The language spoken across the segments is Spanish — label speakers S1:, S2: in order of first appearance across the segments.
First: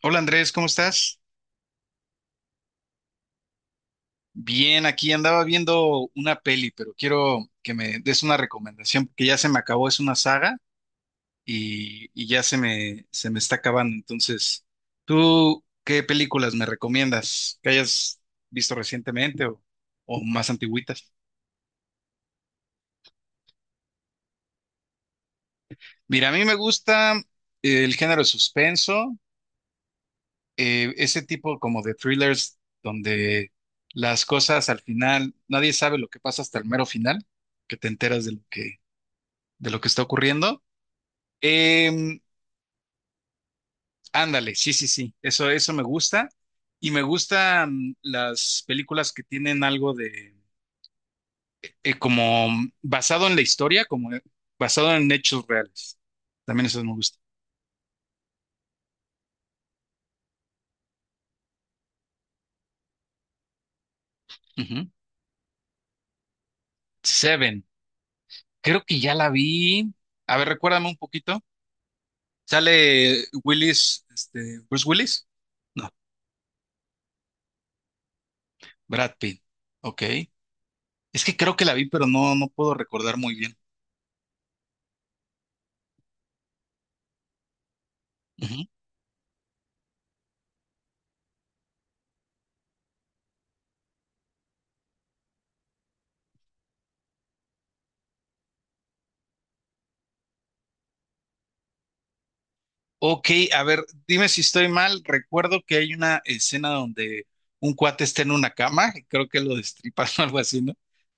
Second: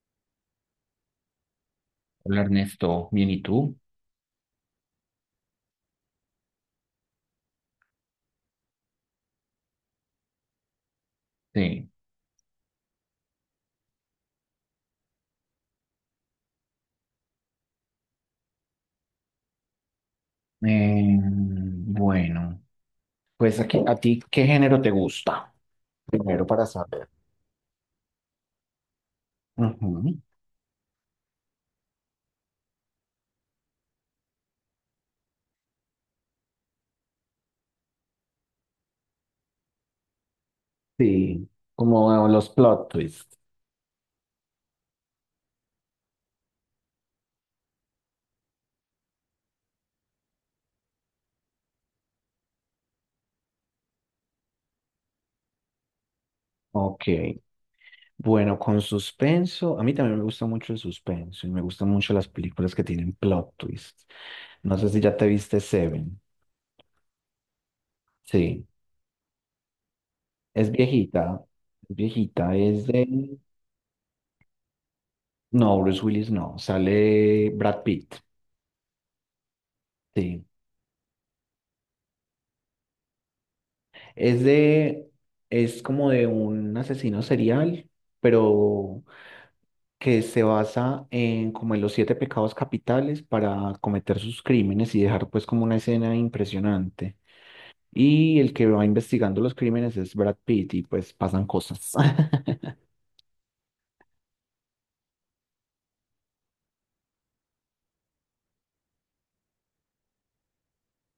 S1: Hola Andrés, ¿cómo estás?
S2: Hola Ernesto, bien, ¿y tú?
S1: Bien, aquí andaba viendo una peli, pero quiero que me des una recomendación, porque ya se me acabó, es una saga
S2: Sí.
S1: y ya se me está acabando. Entonces, ¿tú qué películas me recomiendas que hayas visto recientemente o más antigüitas?
S2: Bueno, pues aquí, ¿a ti qué género te gusta?
S1: Mira, a mí
S2: Primero
S1: me
S2: para saber.
S1: gusta el género de suspenso,
S2: Ujú.
S1: ese tipo como de thrillers donde las cosas al final, nadie sabe lo que pasa hasta el mero final, que te enteras de lo que está ocurriendo.
S2: Sí,
S1: Em,
S2: como los plot twists.
S1: Ándale, sí, eso me gusta. Y me gustan las películas que tienen algo de, como basado en la historia, como basado en hechos reales. También eso me
S2: Ok.
S1: gusta.
S2: Bueno, con suspenso, a mí también me gusta mucho el suspenso y me gustan mucho las películas que tienen plot twists. No
S1: Ujú.
S2: sé si ya te viste Seven.
S1: Seven,
S2: Sí,
S1: creo que ya la vi. A ver,
S2: es
S1: recuérdame un poquito.
S2: viejita, es viejita, es
S1: ¿Sale
S2: de...
S1: Willis, Bruce Willis?
S2: No,
S1: No,
S2: Bruce Willis no, sale Brad Pitt.
S1: Brad Pitt. Ok.
S2: Sí.
S1: Es que creo que la vi, pero no puedo recordar muy bien.
S2: Es de, es como de un asesino serial, pero que se basa en como en los siete pecados capitales para cometer sus crímenes y dejar pues como una escena impresionante. Y el que va investigando los crímenes es Brad Pitt y pues pasan cosas.
S1: Ok, a ver, dime si estoy mal. Recuerdo que hay una escena donde un cuate está en una cama, y creo que lo destripan o algo así, ¿no?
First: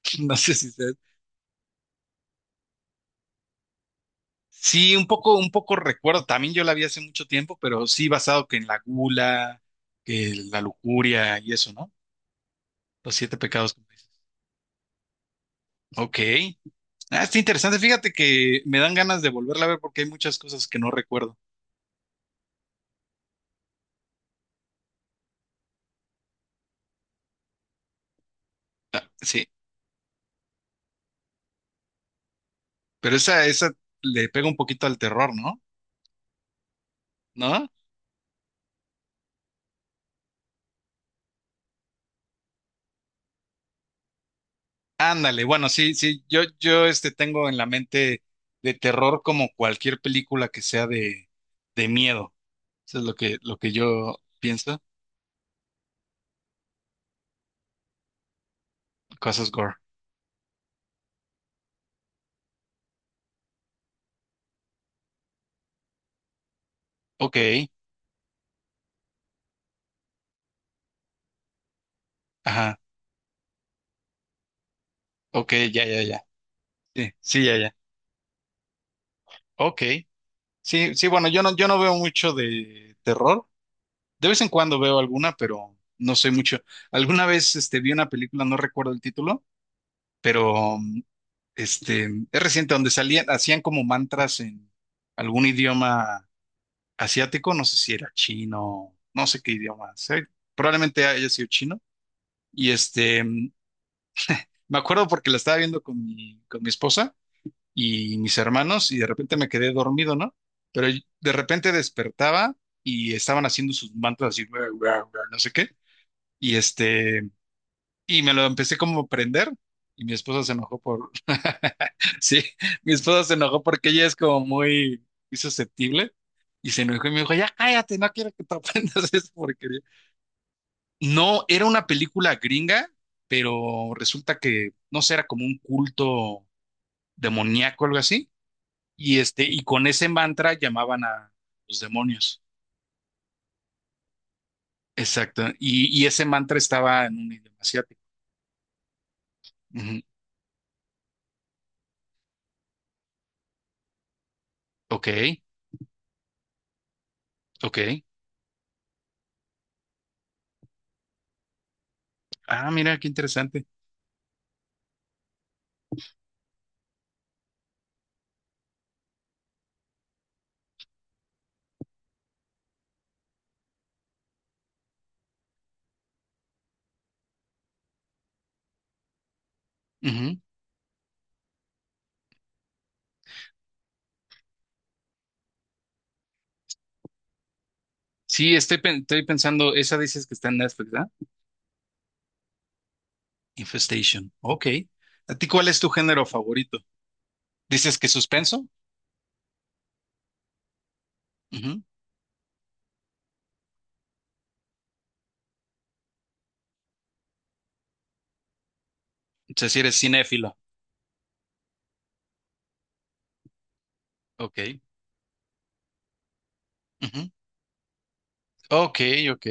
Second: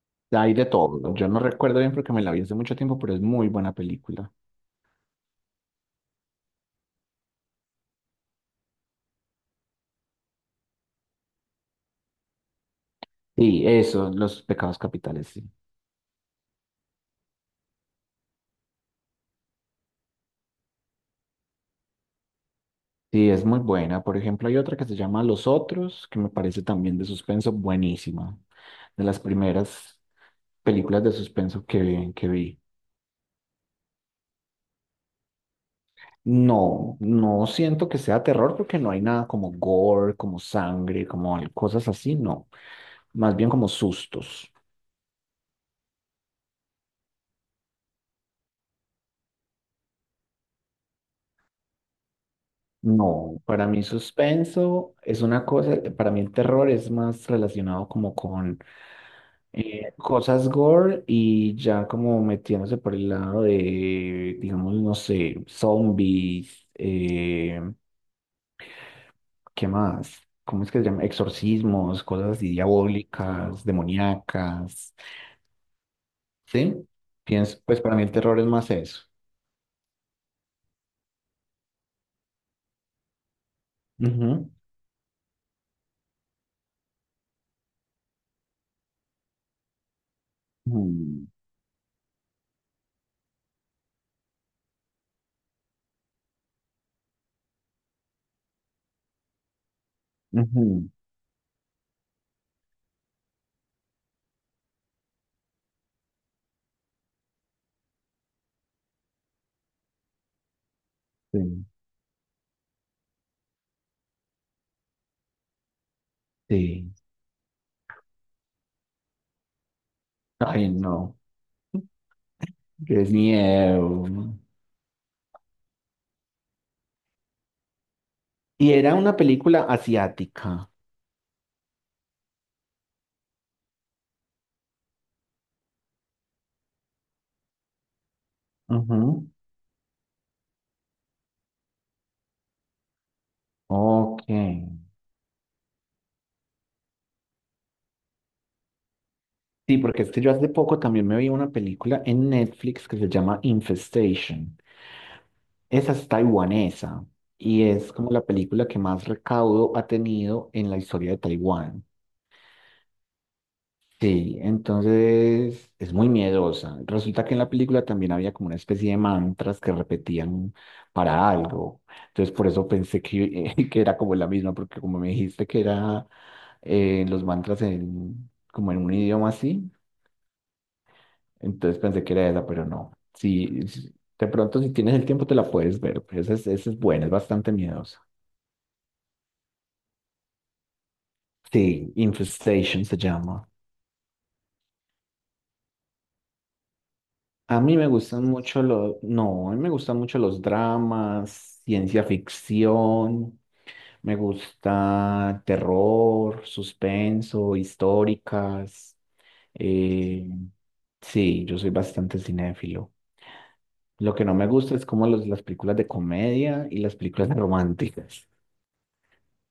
S1: No sé
S2: Hay de
S1: si sea.
S2: todo. Yo no recuerdo bien porque me la vi hace mucho tiempo, pero es muy buena película.
S1: Sí, un poco recuerdo. También yo la vi hace mucho tiempo, pero sí basado que en la gula, que la lujuria y eso, ¿no? Los siete
S2: Sí,
S1: pecados, como dices.
S2: eso, los pecados capitales, sí.
S1: Ok. Ah, está interesante. Fíjate que me dan ganas de volverla a ver porque hay muchas cosas que no recuerdo.
S2: Sí, es muy buena. Por ejemplo, hay otra que se llama Los Otros, que me parece también de suspenso buenísima. De
S1: Ah,
S2: las
S1: sí,
S2: primeras películas de suspenso que vi.
S1: pero esa le pega un poquito al terror, ¿no?
S2: No, no
S1: ¿No?
S2: siento que sea terror porque no hay nada como gore, como sangre, como cosas así, no. Más bien como sustos.
S1: Ándale, bueno, sí, sí, yo tengo en la mente de terror como cualquier película que sea de miedo. Eso es
S2: No,
S1: lo
S2: para
S1: que
S2: mí
S1: yo pienso.
S2: suspenso es una cosa, para mí el terror es más relacionado como con
S1: Cosas gore.
S2: cosas gore y ya como metiéndose por el lado de, digamos, no sé, zombies,
S1: Ok,
S2: ¿qué más? ¿Cómo es que se llama? Exorcismos, cosas así
S1: ajá,
S2: diabólicas, demoníacas,
S1: ok, ya.
S2: ¿sí?
S1: Sí, sí,
S2: Pienso,
S1: ya.
S2: pues para mí el terror es más eso.
S1: Ok. Sí, sí, bueno, yo no veo mucho de terror. De vez en
S2: Ujú,
S1: cuando veo alguna, pero no soy mucho. Alguna vez vi una película, no recuerdo el título, pero
S2: ujú,
S1: este, es reciente, donde salían, hacían como mantras en algún idioma asiático, no sé si era chino, no sé qué idioma,
S2: ujú.
S1: probablemente haya sido chino. Y me acuerdo porque la estaba viendo con con mi esposa y mis hermanos y de repente me quedé dormido, ¿no? Pero de
S2: Sí,
S1: repente despertaba y estaban haciendo sus mantras así, "Ruah, ruah, ruah", no sé qué. Y
S2: sí.
S1: y me lo empecé como a prender y mi esposa se
S2: Ay,
S1: enojó por...
S2: no,
S1: Sí, mi
S2: es
S1: esposa se enojó porque ella es
S2: miedo.
S1: como muy susceptible y se enojó y me dijo, ya cállate, no quiero que te
S2: Y era
S1: aprendas
S2: una
S1: esa
S2: película
S1: porquería.
S2: asiática.
S1: No, era una película gringa, pero resulta que, no sé, era como un culto demoníaco, algo así, y,
S2: Ujú.
S1: este, y con ese mantra llamaban a los demonios.
S2: Ok.
S1: Exacto, y ese mantra estaba en un idioma asiático.
S2: Sí,
S1: Ujú.
S2: porque es que yo hace poco también me vi una película en Netflix que se llama Infestation.
S1: Ok,
S2: Esa es taiwanesa y
S1: ok.
S2: es como la película que más recaudo ha tenido en la historia de Taiwán.
S1: Ah, mira, qué interesante.
S2: Sí, entonces es muy miedosa. Resulta que en la película también había como una especie de mantras que repetían para algo. Entonces por eso pensé que, que era como la misma, porque como me dijiste que era los mantras en, como en un idioma así.
S1: Ujú.
S2: Entonces pensé que era esa, pero no. De pronto, si tienes el tiempo, te la puedes ver. Pues esa es buena, es bastante miedosa.
S1: Sí, estoy pensando, esa dices que está en Netflix, ¿verdad?
S2: Sí, Infestation se llama.
S1: Infestation. Ok. ¿A ti cuál es tu género favorito?
S2: A mí me
S1: ¿Dices que
S2: gustan mucho
S1: suspenso?
S2: los, no, a mí me gustan mucho los dramas,
S1: Ujú.
S2: ciencia ficción, me gusta terror, suspenso, históricas.
S1: O sea, si eres
S2: eh,
S1: cinéfilo.
S2: sí, yo soy bastante cinéfilo. Lo que no me gusta
S1: Ok.
S2: es como las películas de comedia y las películas
S1: Ujú.
S2: románticas.
S1: Ok, ok.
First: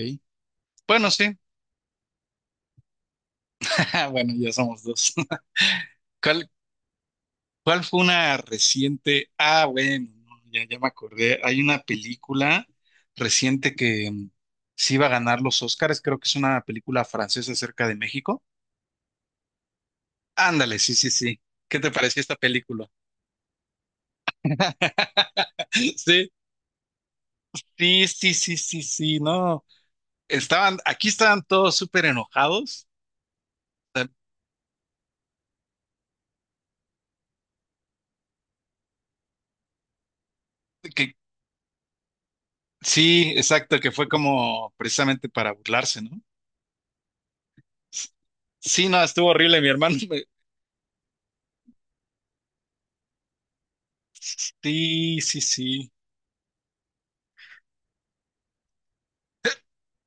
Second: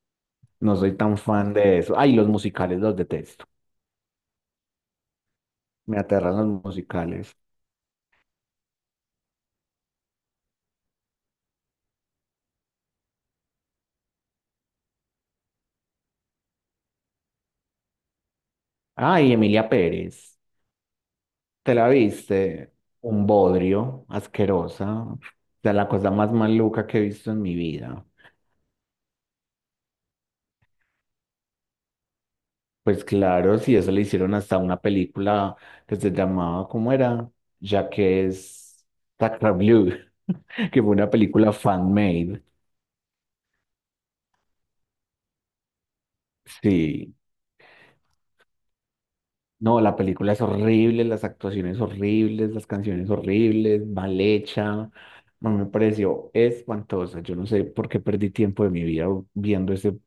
S2: No soy
S1: Bueno,
S2: tan
S1: sí.
S2: fan de eso. Ay, los musicales los detesto.
S1: Bueno, ya somos dos.
S2: Me aterran
S1: ¿Cuál,
S2: los musicales.
S1: ¿cuál fue una reciente? Ah, bueno, no, ya me acordé. Hay una película reciente que sí iba a ganar los Oscars. Creo que es una película francesa acerca de México.
S2: Ay, Emilia Pérez.
S1: Ándale, sí.
S2: ¿Te
S1: ¿Qué
S2: la
S1: te pareció esta
S2: viste?
S1: película?
S2: Un bodrio, asquerosa. O sea, la cosa
S1: Sí,
S2: más maluca que he visto en mi vida.
S1: sí, no. Estaban, aquí estaban todos súper enojados.
S2: Pues claro, si eso
S1: O
S2: le
S1: sea,
S2: hicieron hasta una película que se llamaba, ¿cómo era? Ya que es Sacra Blue, que fue una
S1: que-
S2: película fan-made.
S1: sí, exacto, que fue como precisamente para burlarse, ¿no?
S2: Sí.
S1: Sí, no, estuvo horrible, mi
S2: No, la
S1: hermano.
S2: película es horrible, las actuaciones horribles, las canciones horribles, mal hecha.
S1: Sí,
S2: No me
S1: sí.
S2: pareció espantosa. Yo no sé por qué perdí tiempo de mi vida viendo ese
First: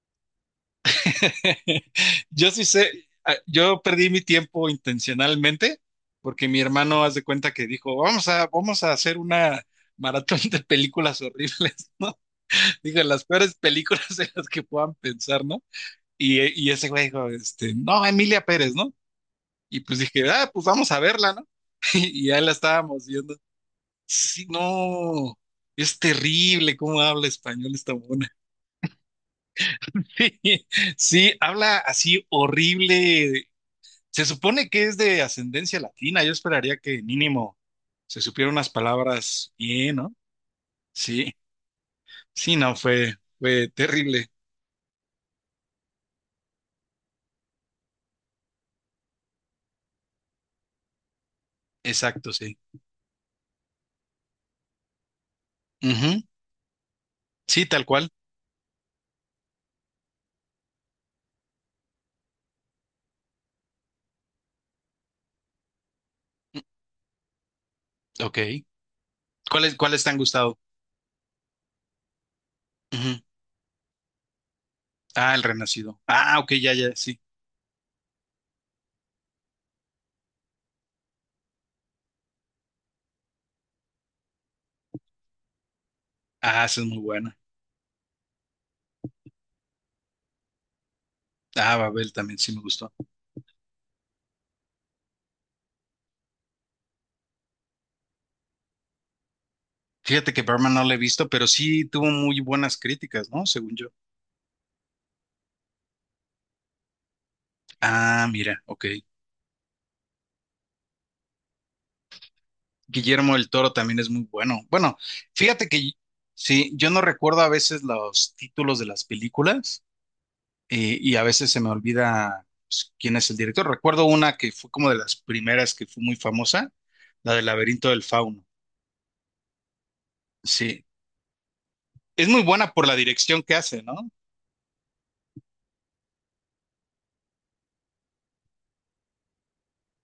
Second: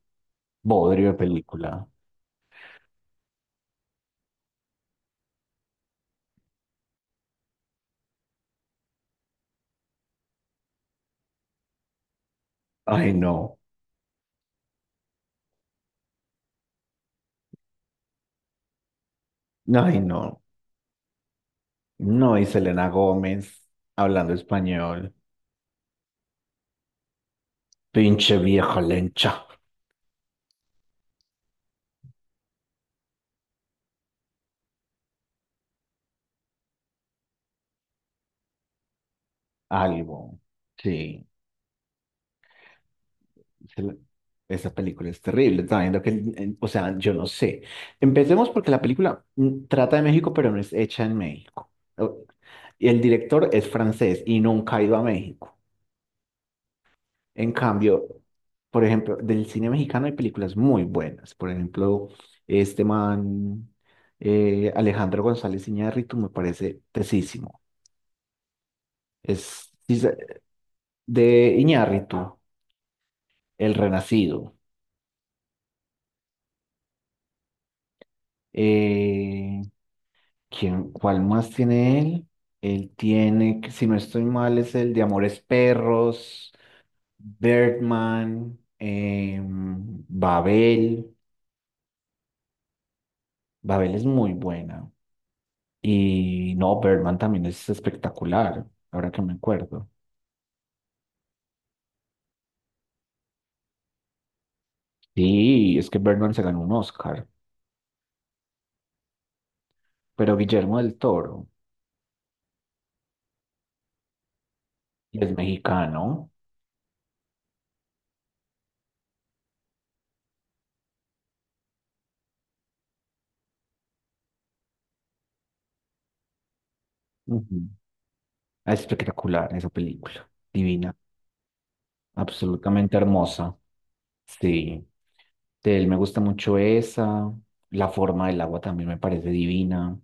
S2: bodrio de película.
S1: Yo sí sé, ah, yo perdí mi tiempo intencionalmente porque mi hermano, haz de cuenta que dijo, vamos a hacer una maratón de películas horribles, ¿no? Dije,
S2: Ay,
S1: las peores
S2: no.
S1: películas de las que puedan pensar, ¿no? Y, y ese güey dijo, no, Emilia Pérez, ¿no? Y pues
S2: Ay,
S1: dije,
S2: no.
S1: ah, pues vamos a verla, ¿no? Y
S2: No,
S1: ya
S2: y
S1: la
S2: Selena
S1: estábamos viendo.
S2: Gómez hablando
S1: Sí,
S2: español.
S1: no, es terrible cómo habla español esta mona.
S2: Pinche vieja lencha.
S1: Sí, sí, habla así horrible. Se supone que es de ascendencia latina. Yo esperaría que mínimo se supiera unas palabras bien, ¿no?
S2: Algo. Sí.
S1: Sí, sí, no, fue
S2: El-
S1: terrible.
S2: Esa película es terrible. También o sea, yo no sé. Empecemos porque la película trata de México, pero no es hecha en México. O-
S1: Exacto, sí.
S2: Y el director es francés y nunca ha ido a México.
S1: Ujú,
S2: En
S1: sí, tal
S2: cambio,
S1: cual.
S2: por ejemplo, del cine mexicano hay películas muy buenas. Por ejemplo, este man, Alejandro González Iñárritu, me parece tesísimo.
S1: Ok.
S2: Es sí,
S1: ¿Cuáles te han gustado?
S2: de Iñárritu, El Renacido.
S1: Ah, El Renacido. Ah, ok, ya, sí.
S2: Eh, ¿Quién, cuál más tiene él? Él tiene, si no estoy mal, es el de Amores Perros,
S1: Ah, esa es muy buena.
S2: Birdman, Babel.
S1: Ah, Babel también sí me gustó.
S2: Babel es muy buena. Y no, Birdman también es espectacular, ahora que me acuerdo.
S1: Fíjate que Berman no la he visto, pero sí tuvo muy buenas críticas, ¿no? Según yo.
S2: Sí, es que Birdman se ganó un Oscar,
S1: Ah, mira, ok.
S2: pero Guillermo del Toro,
S1: Guillermo del Toro también es muy bueno. Bueno,
S2: y es
S1: fíjate que
S2: mexicano.
S1: sí, yo no recuerdo a veces los títulos de las películas y a veces se me olvida pues, quién es el director. Recuerdo una que fue como de las primeras que fue muy famosa, la del
S2: Ujú.
S1: Laberinto del Fauno.
S2: Es espectacular esa película,
S1: Sí,
S2: divina,
S1: es muy buena por la
S2: absolutamente
S1: dirección que
S2: hermosa.
S1: hace, ¿no?
S2: Sí. De él me gusta mucho esa. La forma del agua también me parece divina.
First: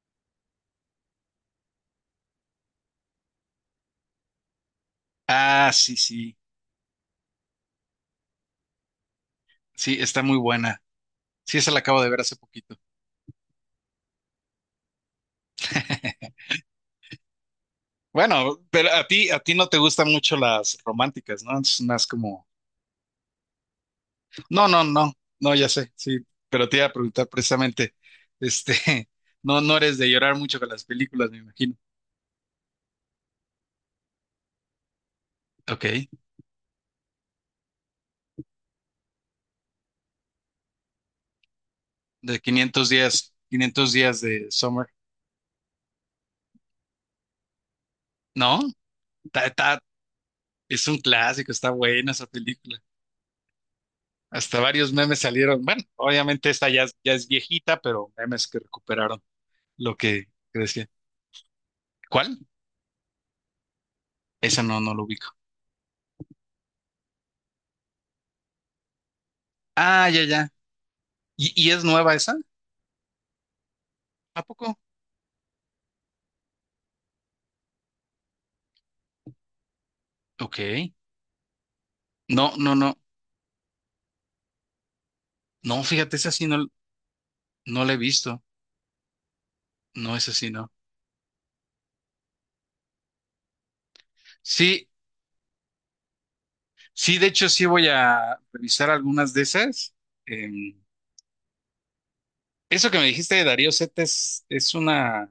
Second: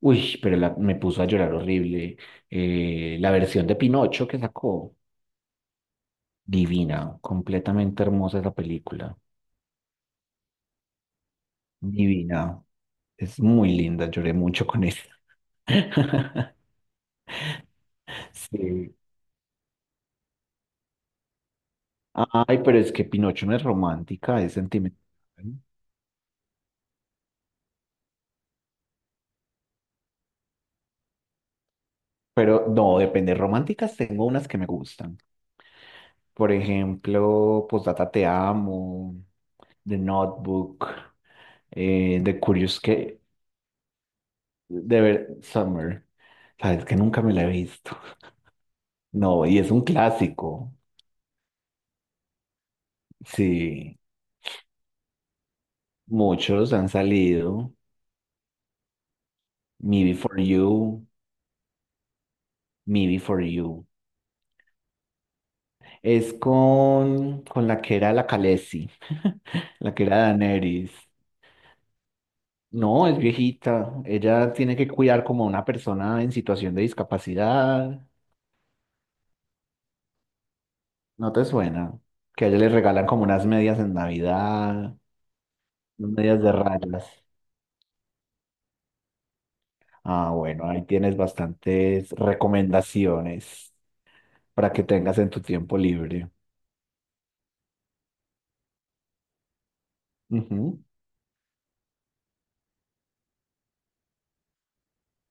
S2: Uy, pero me puso a llorar horrible. La versión de Pinocho que sacó,
S1: Ah, sí, sí.
S2: divina, completamente hermosa esa película.
S1: Sí, está muy buena. Sí, esa la acabo de ver hace
S2: Divina.
S1: poquito.
S2: Es muy linda, lloré mucho con esa.
S1: Bueno, pero
S2: Sí.
S1: a ti no te gustan mucho las románticas, ¿no? Es más como,
S2: Ay, pero es que Pinocho no es romántica, es
S1: no, no,
S2: sentimental.
S1: no, no, ya sé, sí, pero te iba a preguntar precisamente, este, no, no eres de llorar mucho con las películas, me imagino.
S2: Pero no, depende. Románticas tengo unas que me gustan.
S1: Ok,
S2: Por ejemplo, Postdata Te Amo, The Notebook, The Curious que
S1: 500 días de Summer,
S2: de ver Summer. Sabes que nunca me la he visto.
S1: ¿no?
S2: No,
S1: Ta-
S2: y es
S1: ta-
S2: un clásico.
S1: es un clásico, está buena esa película.
S2: Sí,
S1: Hasta varios memes salieron, bueno, obviamente esta
S2: muchos
S1: ya,
S2: han
S1: ya es
S2: salido.
S1: viejita, pero memes que recuperaron lo
S2: Me
S1: que,
S2: Before
S1: que decía.
S2: You,
S1: ¿Cuál?
S2: Me Before You.
S1: Esa no, no lo ubico.
S2: Es con, la que era la Khaleesi, la que
S1: Ah,
S2: era
S1: ya.
S2: Daenerys.
S1: ¿Y es nueva esa?
S2: No, es viejita.
S1: ¿A
S2: Ella tiene
S1: poco?
S2: que cuidar como a una persona en situación de discapacidad.
S1: Ok.
S2: ¿No te suena? Que a
S1: No,
S2: ella le
S1: no, no.
S2: regalan como unas medias en Navidad,
S1: No,
S2: unas
S1: fíjate, esa
S2: medias
S1: sí
S2: de
S1: no,
S2: rayas.
S1: no la he visto. No,
S2: Ah,
S1: esa sí
S2: bueno,
S1: no.
S2: ahí tienes bastantes recomendaciones para que
S1: Sí,
S2: tengas en tu tiempo libre.
S1: sí, de hecho sí voy a revisar algunas de esas. Em,
S2: Ujú.
S1: Eso que me dijiste de Darío Zeta es una...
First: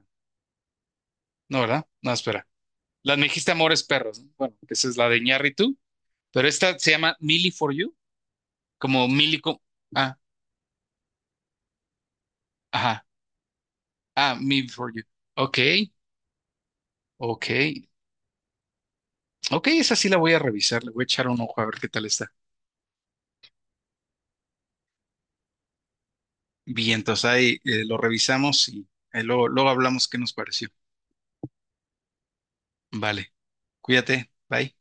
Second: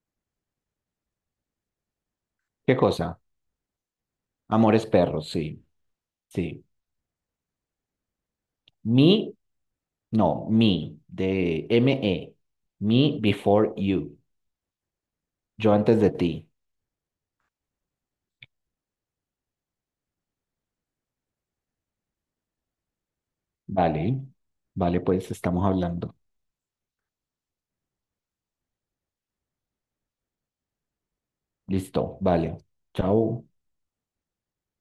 S1: No, ¿verdad? No, espera.
S2: ¿Qué
S1: La
S2: cosa?
S1: me dijiste Amores Perros, ¿no? Bueno,
S2: Amores
S1: esa es la de
S2: Perros, sí,
S1: Iñárritu, pero
S2: sí.
S1: esta se llama Millie for You,
S2: Me,
S1: como Millie... Ah,
S2: no, me, de ME.
S1: ajá.
S2: Me before you.
S1: Ah, Millie for You.
S2: Yo
S1: Ok,
S2: antes de ti.
S1: ok. Ok, esa sí la voy a revisar, le voy a echar un ojo a ver qué tal está.
S2: Vale, vale, pues estamos hablando.
S1: Bien, entonces ahí lo revisamos y luego hablamos qué nos pareció.
S2: Listo, vale.
S1: Vale,
S2: Chao.
S1: cuídate, bye.